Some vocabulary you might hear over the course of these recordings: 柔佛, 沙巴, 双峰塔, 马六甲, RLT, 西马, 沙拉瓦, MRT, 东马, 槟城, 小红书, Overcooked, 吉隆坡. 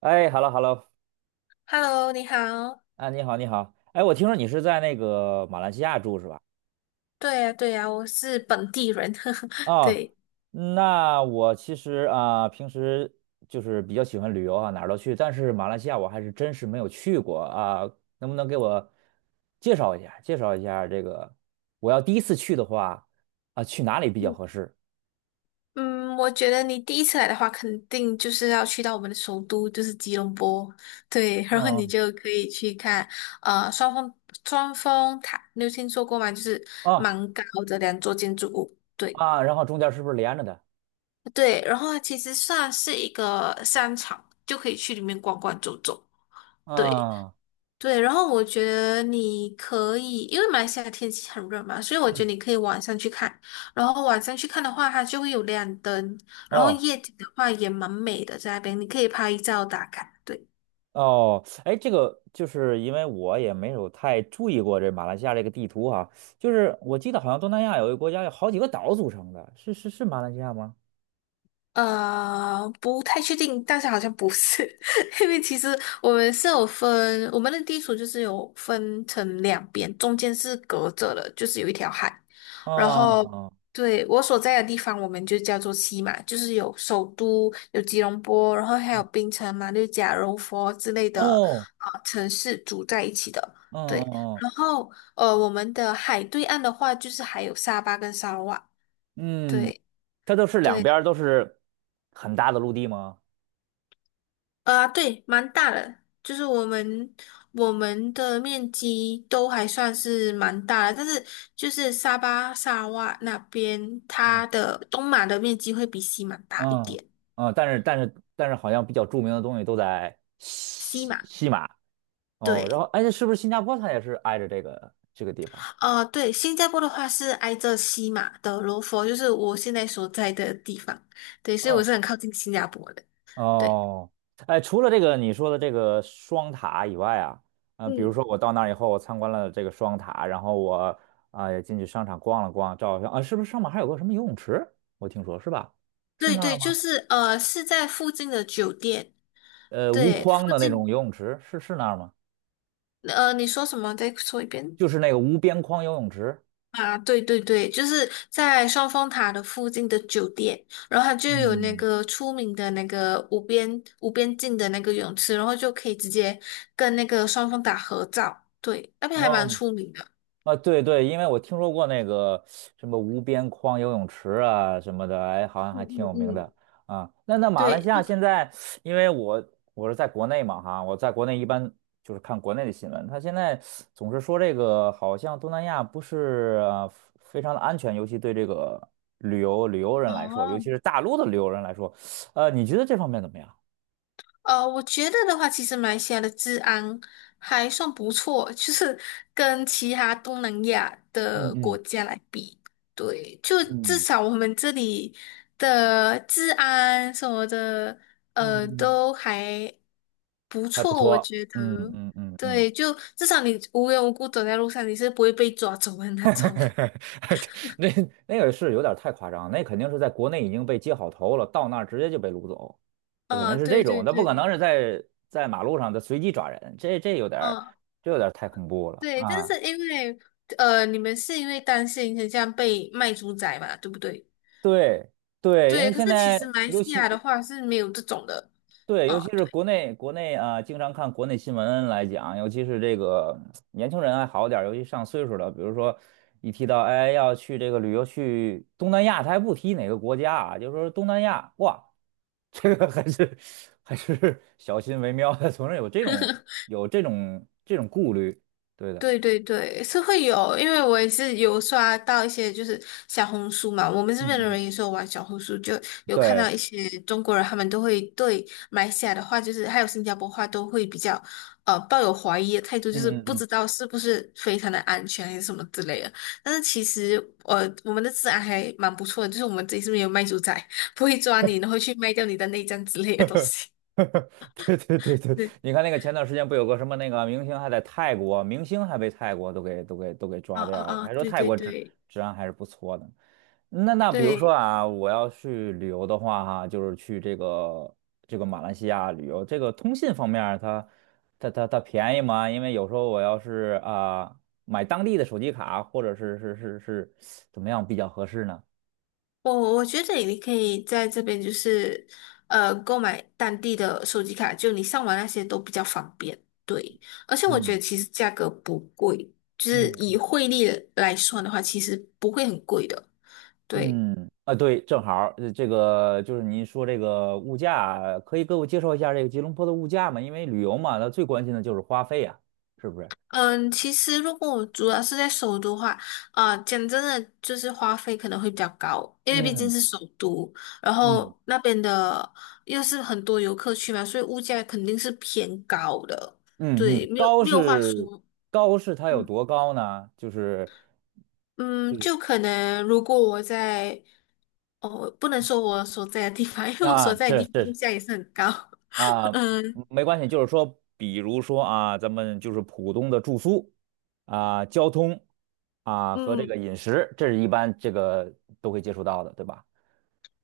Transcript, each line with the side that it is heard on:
right: 哎，hello hello。
left: Hello，你好。
right: 啊，你好你好。哎，我听说你是在那个马来西亚住是吧？
left: 对呀，对呀，我是本地人，呵呵，
right: 啊，
left: 对。
right: 那我其实平时就是比较喜欢旅游啊，哪儿都去，但是马来西亚我还是真是没有去过啊，能不能给我介绍一下这个，我要第一次去的话啊，去哪里比较
left: 嗯，
right: 合适？
left: 嗯我觉得你第一次来的话，肯定就是要去到我们的首都，就是吉隆坡。对，然后你
right: 嗯
left: 就可以去看，呃，双峰双峰塔，你有听说过吗？就是
right: 啊，
left: 蛮高的2座建筑物。对
right: 然后中间是不是连着的？
left: 对，然后它其实算是一个商场，就可以去里面逛逛走走。对，
right: 啊。
left: 对，然后我觉得你可以，因为马来西亚天气很热嘛，所以我觉
right: 嗯。
left: 得你可以晚上去看。然后晚上去看的话，它就会有亮灯，然后
right: 哦。
left: 夜景的话也蛮美的，在那边你可以拍照打卡。对。
right: 哦，哎，这个就是因为我也没有太注意过这马来西亚这个地图哈，就是我记得好像东南亚有一个国家有好几个岛组成的，是马来西亚吗？
left: 不太确定，但是好像不是，因为其实我们是有分，我们的地处就是有分成两边，中间是隔着的，就是有一条海。然
right: 啊。
left: 后，对，我所在的地方，我们就叫做西马，就是有首都，有吉隆坡，然后还有槟城、马六甲、柔佛之类的
right: 哦。
left: 城市组在一起的。
right: 嗯
left: 对，
right: 嗯
left: 然后我们的海对岸的话，就是还有沙巴跟沙拉瓦。
right: 嗯，嗯，
left: 对。
right: 它都是两边儿都是很大的陆地吗？
left: 对，蛮大的，就是我们的面积都还算是蛮大的，但是就是沙巴、沙拉哇那边，它
right: 嗯
left: 的东马的面积会比西马大一
right: 嗯
left: 点。
right: 嗯，但是好像比较著名的东西都在
left: 西
right: 西
left: 马，
right: 西马哦，然后
left: 对，
right: 哎，是不是新加坡它也是挨着这个地方？
left: 对，新加坡的话是挨着西马的罗佛，就是我现在所在的地方，对，所以我
right: 哦。
left: 是很靠近新加坡的。对，
right: 哦，哎，除了这个你说的这个双塔以外啊，比如
left: 嗯，
right: 说我到那儿以后，我参观了这个双塔，然后我也进去商场逛了逛，照了相啊，是不是上面还有个什么游泳池？我听说是吧？是
left: 对
right: 那
left: 对，
right: 儿吗？
left: 就是是在附近的酒店，
right: 无
left: 对，
right: 框
left: 附
right: 的那种
left: 近，
right: 游泳池，是那儿吗？
left: 你说什么？再说一遍。
right: 就是那个无边框游泳池。
left: 啊，对对对，就是在双峰塔的附近的酒店，然后它就有那
right: 嗯，
left: 个出名的那个无边境的那个泳池，然后就可以直接跟那个双峰塔合照。对，那边还蛮
right: 哦，
left: 出名的。
right: 啊，对对，因为我听说过那个什么无边框游泳池啊什么的，哎，好像
left: 嗯
right: 还挺
left: 嗯
right: 有名
left: 嗯，
right: 的啊。那马来西
left: 对，
right: 亚现在，因为我是在国内嘛哈，我在国内一般就是看国内的新闻，他现在总是说这个好像东南亚不是非常的安全，尤其对这个旅游人来说，尤
left: 哦，
right: 其是大陆的旅游人来说，你觉得这方面怎么样？
left: 我觉得的话，其实马来西亚的治安还算不错，就是跟其他东南亚
right: 嗯
left: 的国
right: 嗯
left: 家来比，对，就至
right: 嗯
left: 少我们这里的治安什么的，
right: 嗯嗯，
left: 都还不
right: 还不
left: 错，我
right: 错，
left: 觉得。
right: 嗯嗯嗯嗯。
left: 对，就至少你无缘无故走在路上，你是不会被抓走的那种。
right: 那那个是有点太夸张，那肯定是在国内已经被接好头了，到那儿直接就被掳走，那可能
left: 嗯，
right: 是这
left: 对
right: 种，
left: 对
right: 那不可
left: 对，
right: 能是在马路上的随机抓人，这这有点儿
left: 嗯，
right: 这有点儿太恐怖了
left: 对，但
right: 啊！
left: 是因为你们是因为担心很像被卖猪仔嘛，对不对？
right: 对对，因为
left: 对，可
right: 现
left: 是其实
right: 在
left: 马来
right: 尤
left: 西
right: 其
left: 亚的话是没有这种的，
right: 对，
left: 嗯，
right: 尤其是国内经常看国内新闻来讲，尤其是这个年轻人还好点儿，尤其上岁数的，比如说一提到哎要去这个旅游去东南亚，他还不提哪个国家啊，就说东南亚，哇，这个还是小心为妙的，总是有这种顾虑，对的，
left: 对对对，是会有，因为我也是有刷到一些就是小红书嘛，我们这
right: 嗯
left: 边的
right: 嗯，
left: 人也是有玩小红书，就有看
right: 对。
left: 到一些中国人，他们都会对马来西亚的话，就是还有新加坡话都会比较抱有怀疑的态度，就是
right: 嗯嗯
left: 不
right: 嗯。
left: 知道是不是非常的安全还是什么之类的。但是其实我们的治安还蛮不错的，就是我们这里是不是有卖猪仔，不会抓你，然后去卖掉你的内脏之类的东西。
right: 对对对对，你看那个前段时间不有个什么那个明星还在泰国，明星还被泰国都给
left: 啊
right: 抓
left: 啊
right: 掉了，
left: 啊！
right: 还说
left: 对
right: 泰
left: 对
right: 国
left: 对
right: 治安还是不错的。那比如说
left: 对，
right: 啊，我要去旅游的话哈，就是去这个马来西亚旅游，这个通信方面儿它便宜吗？因为有时候我要是买当地的手机卡，或者是怎么样比较合适呢？
left: 我觉得你可以在这边就是购买当地的手机卡，就你上网那些都比较方便。对，而且我觉
right: 嗯
left: 得其实价格不贵，就是以
right: 嗯
left: 汇率来算的话，其实不会很贵的。对。
right: 嗯，啊，对，正好儿这个就是您说这个物价，可以给我介绍一下这个吉隆坡的物价吗？因为旅游嘛，那最关心的就是花费呀，是不是？
left: 嗯，其实如果我主要是在首都的话，啊、讲真的，就是花费可能会比较高，因为毕竟
right: 嗯
left: 是首都，然
right: 嗯
left: 后那边的又是很多游客去嘛，所以物价肯定是偏高的，
right: 嗯
left: 对，
right: 嗯，
left: 没有
right: 高
left: 没有话
right: 是
left: 说。
right: 高是它有
left: 嗯
right: 多高呢？就是
left: 嗯，
right: 就是
left: 就可能如果我在，哦，不能说我所在的地方，因为我
right: 啊，
left: 所在的
right: 是
left: 地方物
right: 是
left: 价也是很高。
right: 啊，
left: 嗯
right: 没关系，就是说，比如说啊，咱们就是普通的住宿啊、交通啊和这
left: 嗯。
right: 个饮食，这是一般这个都会接触到的，对吧？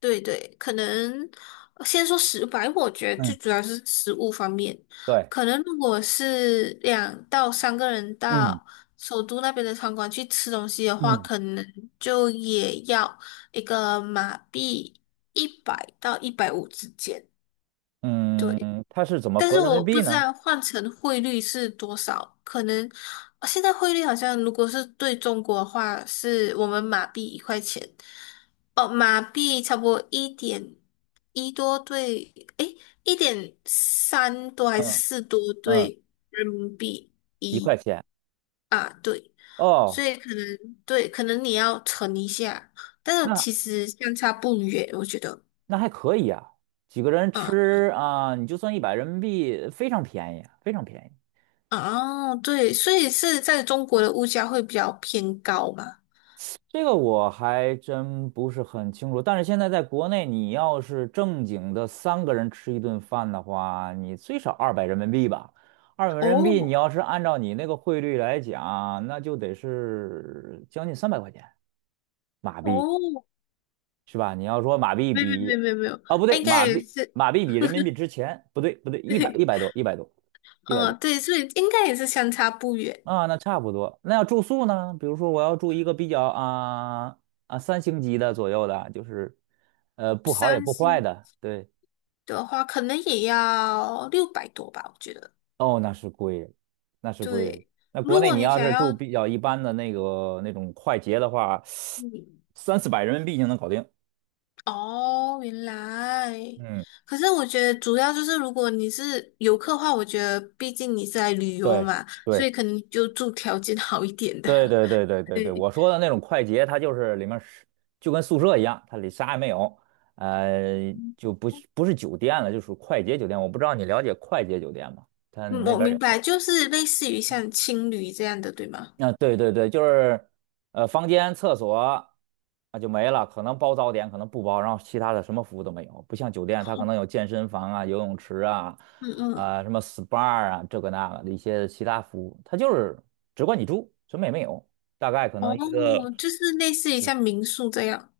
left: 对对，可能先说食白，我觉得
right: 嗯，
left: 最主要是食物方面。
right: 对，
left: 可能如果是2到3个人
right: 嗯。
left: 到首都那边的餐馆去吃东西的话，
right: 嗯
left: 可能就也要一个马币100到150之间。对，
right: 嗯，它是怎么
left: 但是
right: 合人民
left: 我不
right: 币
left: 知
right: 呢？
left: 道换成汇率是多少，可能现在汇率好像如果是对中国的话，是我们马币1块钱，哦，马币差不多1.1多对，诶，1.3多还是
right: 嗯
left: 四多
right: 嗯，
left: 对人民币
right: 一块
left: 一
right: 钱
left: 啊，对，所
right: 哦。
left: 以可能对，可能你要乘一下，但是
right: 那
left: 其实相差不远，我觉得，
right: 那还可以啊，几个人
left: 啊。
right: 吃啊，你就算一百人民币，非常便宜，非常便宜。
left: 哦，对，所以是在中国的物价会比较偏高嘛？
right: 这个我还真不是很清楚，但是现在在国内，你要是正经的三个人吃一顿饭的话，你最少二百人民币吧。二百人民币，你
left: 哦
right: 要是按照你那个汇率来讲，那就得是将近300块钱马币。
left: 哦，
right: 是吧？你要说马币
left: 没有没
right: 比，
left: 有没有没有，
right: 啊不对，
left: 应该
right: 马
left: 也
right: 币
left: 是，
right: 马币比人民币值钱，不对不对，一百多
left: 嗯，对，所以应该也是相差不远。
right: 啊，那差不多。那要住宿呢？比如说我要住一个比较三星级的左右的，就是不好也
left: 三
right: 不坏
left: 星
right: 的，对。
left: 的话，可能也要600多吧，我觉得。
right: 哦，那是贵了，那是贵了。
left: 对，
right: 那国
left: 如
right: 内
left: 果
right: 你
left: 你
right: 要
left: 想
right: 是住
left: 要，
right: 比较一般的那种快捷的话，
left: 嗯，
right: 三四百人民币就能搞定。
left: 哦，原来，
right: 嗯，
left: 可是我觉得主要就是如果你是游客的话，我觉得毕竟你是来旅游
right: 对。
left: 嘛，所
right: 对。
left: 以可能就住条件好一点的，
right: 对对对对 对对，
left: 对。
right: 我说的那种快捷，它就是里面是就跟宿舍一样，它里啥也没有，就不是酒店了，就属于快捷酒店。我不知道你了解快捷酒店吗？它
left: 嗯，
right: 那
left: 我
right: 边有
left: 明
right: 没
left: 白，就是类似于像青旅这样的，对吗？
right: 有啊，对对对，就是房间、厕所啊就没了，可能包早点，可能不包，然后其他的什么服务都没有。不像酒店，它可能有
left: 哦
right: 健身房啊、游泳池啊、
left: 嗯嗯，
right: 什么 SPA 啊，这个那个的一些其他服务，它就是只管你住，什么也没有。大概可能
left: 哦，就是类似于像民宿这样。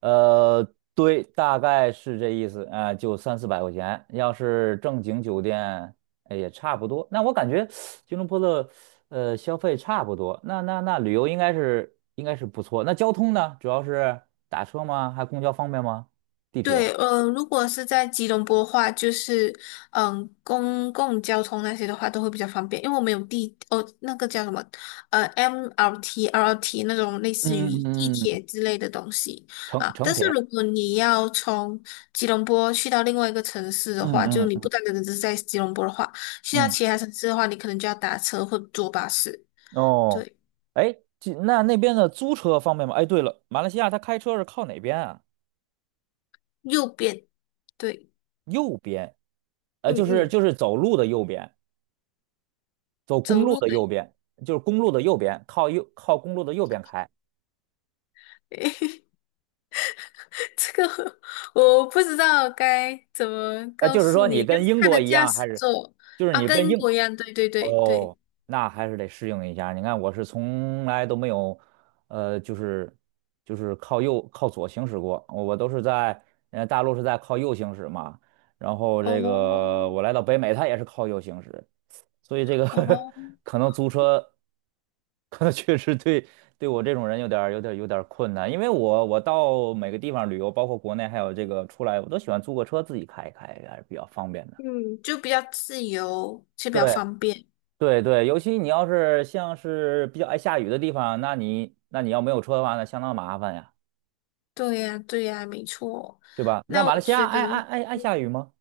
right: 呃，对，大概是这意思，就三四百块钱。要是正经酒店，哎，也差不多。那我感觉吉隆坡的消费差不多，那旅游应该是不错。那交通呢？主要是打车吗？还公交方便吗？地铁、
left: 对，如果是在吉隆坡的话，就是公共交通那些的话都会比较方便，因为我们有地哦，那个叫什么MRT、RLT 那种类似
right: 嗯
left: 于
right: 嗯
left: 地
right: 嗯嗯
left: 铁之类的东西
right: 城
left: 啊。
right: 城
left: 但是
right: 铁？
left: 如果你要从吉隆坡去到另外一个城市的
right: 嗯
left: 话，就
right: 嗯
left: 你不
right: 嗯
left: 单单只是在吉隆坡的话，去到
right: 嗯。
left: 其他城市的话，你可能就要打车或坐巴士。
right: 哦，
left: 对，
right: 哎，那那边的租车方便吗？哎，对了，马来西亚他开车是靠哪边啊？
left: 右边，对，
right: 右边，
left: 嗯
right: 就是
left: 嗯，
right: 就是走路的右边。走公
left: 走
right: 路
left: 路
right: 的
left: 的。
right: 右边，就是公路的右边，靠右靠公路的右边开。
left: 这个我不知道该怎么告
right: 就是
left: 诉
right: 说你
left: 你，但
right: 跟
left: 是
right: 英
left: 它的
right: 国一
left: 驾
right: 样，还
left: 驶
right: 是
left: 座
right: 就是
left: 啊，
right: 你
left: 跟
right: 跟
left: 英
right: 英
left: 国一样，对对对对，
right: 哦，那还是得适应一下。你看，我是从来都没有，呃，就是就是靠右靠左行驶过，我都是大陆是在靠右行驶嘛。然后这
left: 哦
right: 个我来到北美，它也是靠右行驶，所以这个
left: 哦，
right: 可能租车 可能确实对我这种人有点儿困难，因为我到每个地方旅游，包括国内还有这个出来，我都喜欢租个车自己开一开，还是比较方便的。
left: 嗯，就比较自由，就比较
right: 对
left: 方便。
right: 对，对，尤其你要是像是比较爱下雨的地方，那你要没有车的话，那相当麻烦呀，
left: 对呀，对呀，没错。
right: 对吧？那
left: 那我
right: 马来西亚
left: 觉得
right: 爱下雨吗？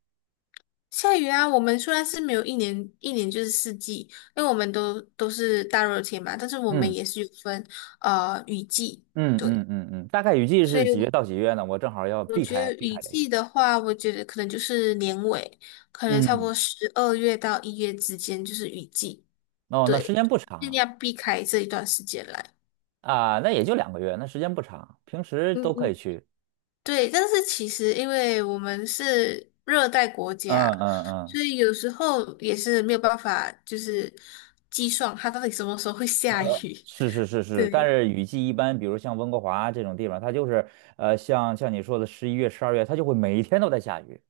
left: 下雨啊，我们虽然是没有一年一年就是四季，因为我们都是大热天嘛，但是我们
right: 嗯
left: 也是有分雨季，
right: 嗯嗯
left: 对，
right: 嗯嗯，大概雨季
left: 所
right: 是几月
left: 以。
right: 到几月呢？我正好要
left: 我
right: 避
left: 觉
right: 开
left: 得
right: 避
left: 雨
right: 开这个。
left: 季的话，我觉得可能就是年尾，可能差不
right: 嗯，
left: 多12月到1月之间就是雨季，
right: 哦，那时
left: 对，
right: 间不
left: 尽
right: 长
left: 量避开这一段时间来。
right: 啊。啊，那也就2个月，那时间不长，平时
left: 嗯
right: 都可
left: 嗯，
right: 以去。
left: 对，但是其实因为我们是热带国家，
right: 嗯嗯嗯，
left: 所以有时候也是没有办法，就是计算它到底什么时候会下雨。
right: 是是是 是，但
left: 对，
right: 是雨季一般，比如像温哥华这种地方，它就是像你说的11月、12月，它就会每一天都在下雨，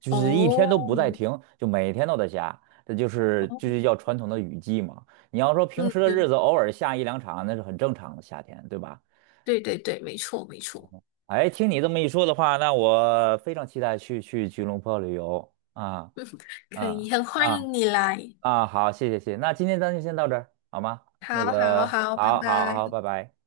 right: 就是一天都不带
left: 哦，
right: 停，就每天都在下，这就是
left: 哦，
right: 就是叫传统的雨季嘛。你要说平时
left: 嗯，
right: 的日
left: 对，
right: 子偶尔下一两场，那是很正常的夏天，对吧？
left: 对对对，没错没错，
right: 哎，听你这么一说的话，那我非常期待去吉隆坡旅游啊
left: 可
right: 啊
left: 以，很欢
right: 啊
left: 迎你来。
right: 啊！好，谢谢谢谢，那今天咱就先到这儿好吗？那
left: 好好
right: 个，
left: 好，拜
right: 好好好，
left: 拜。
right: 拜拜。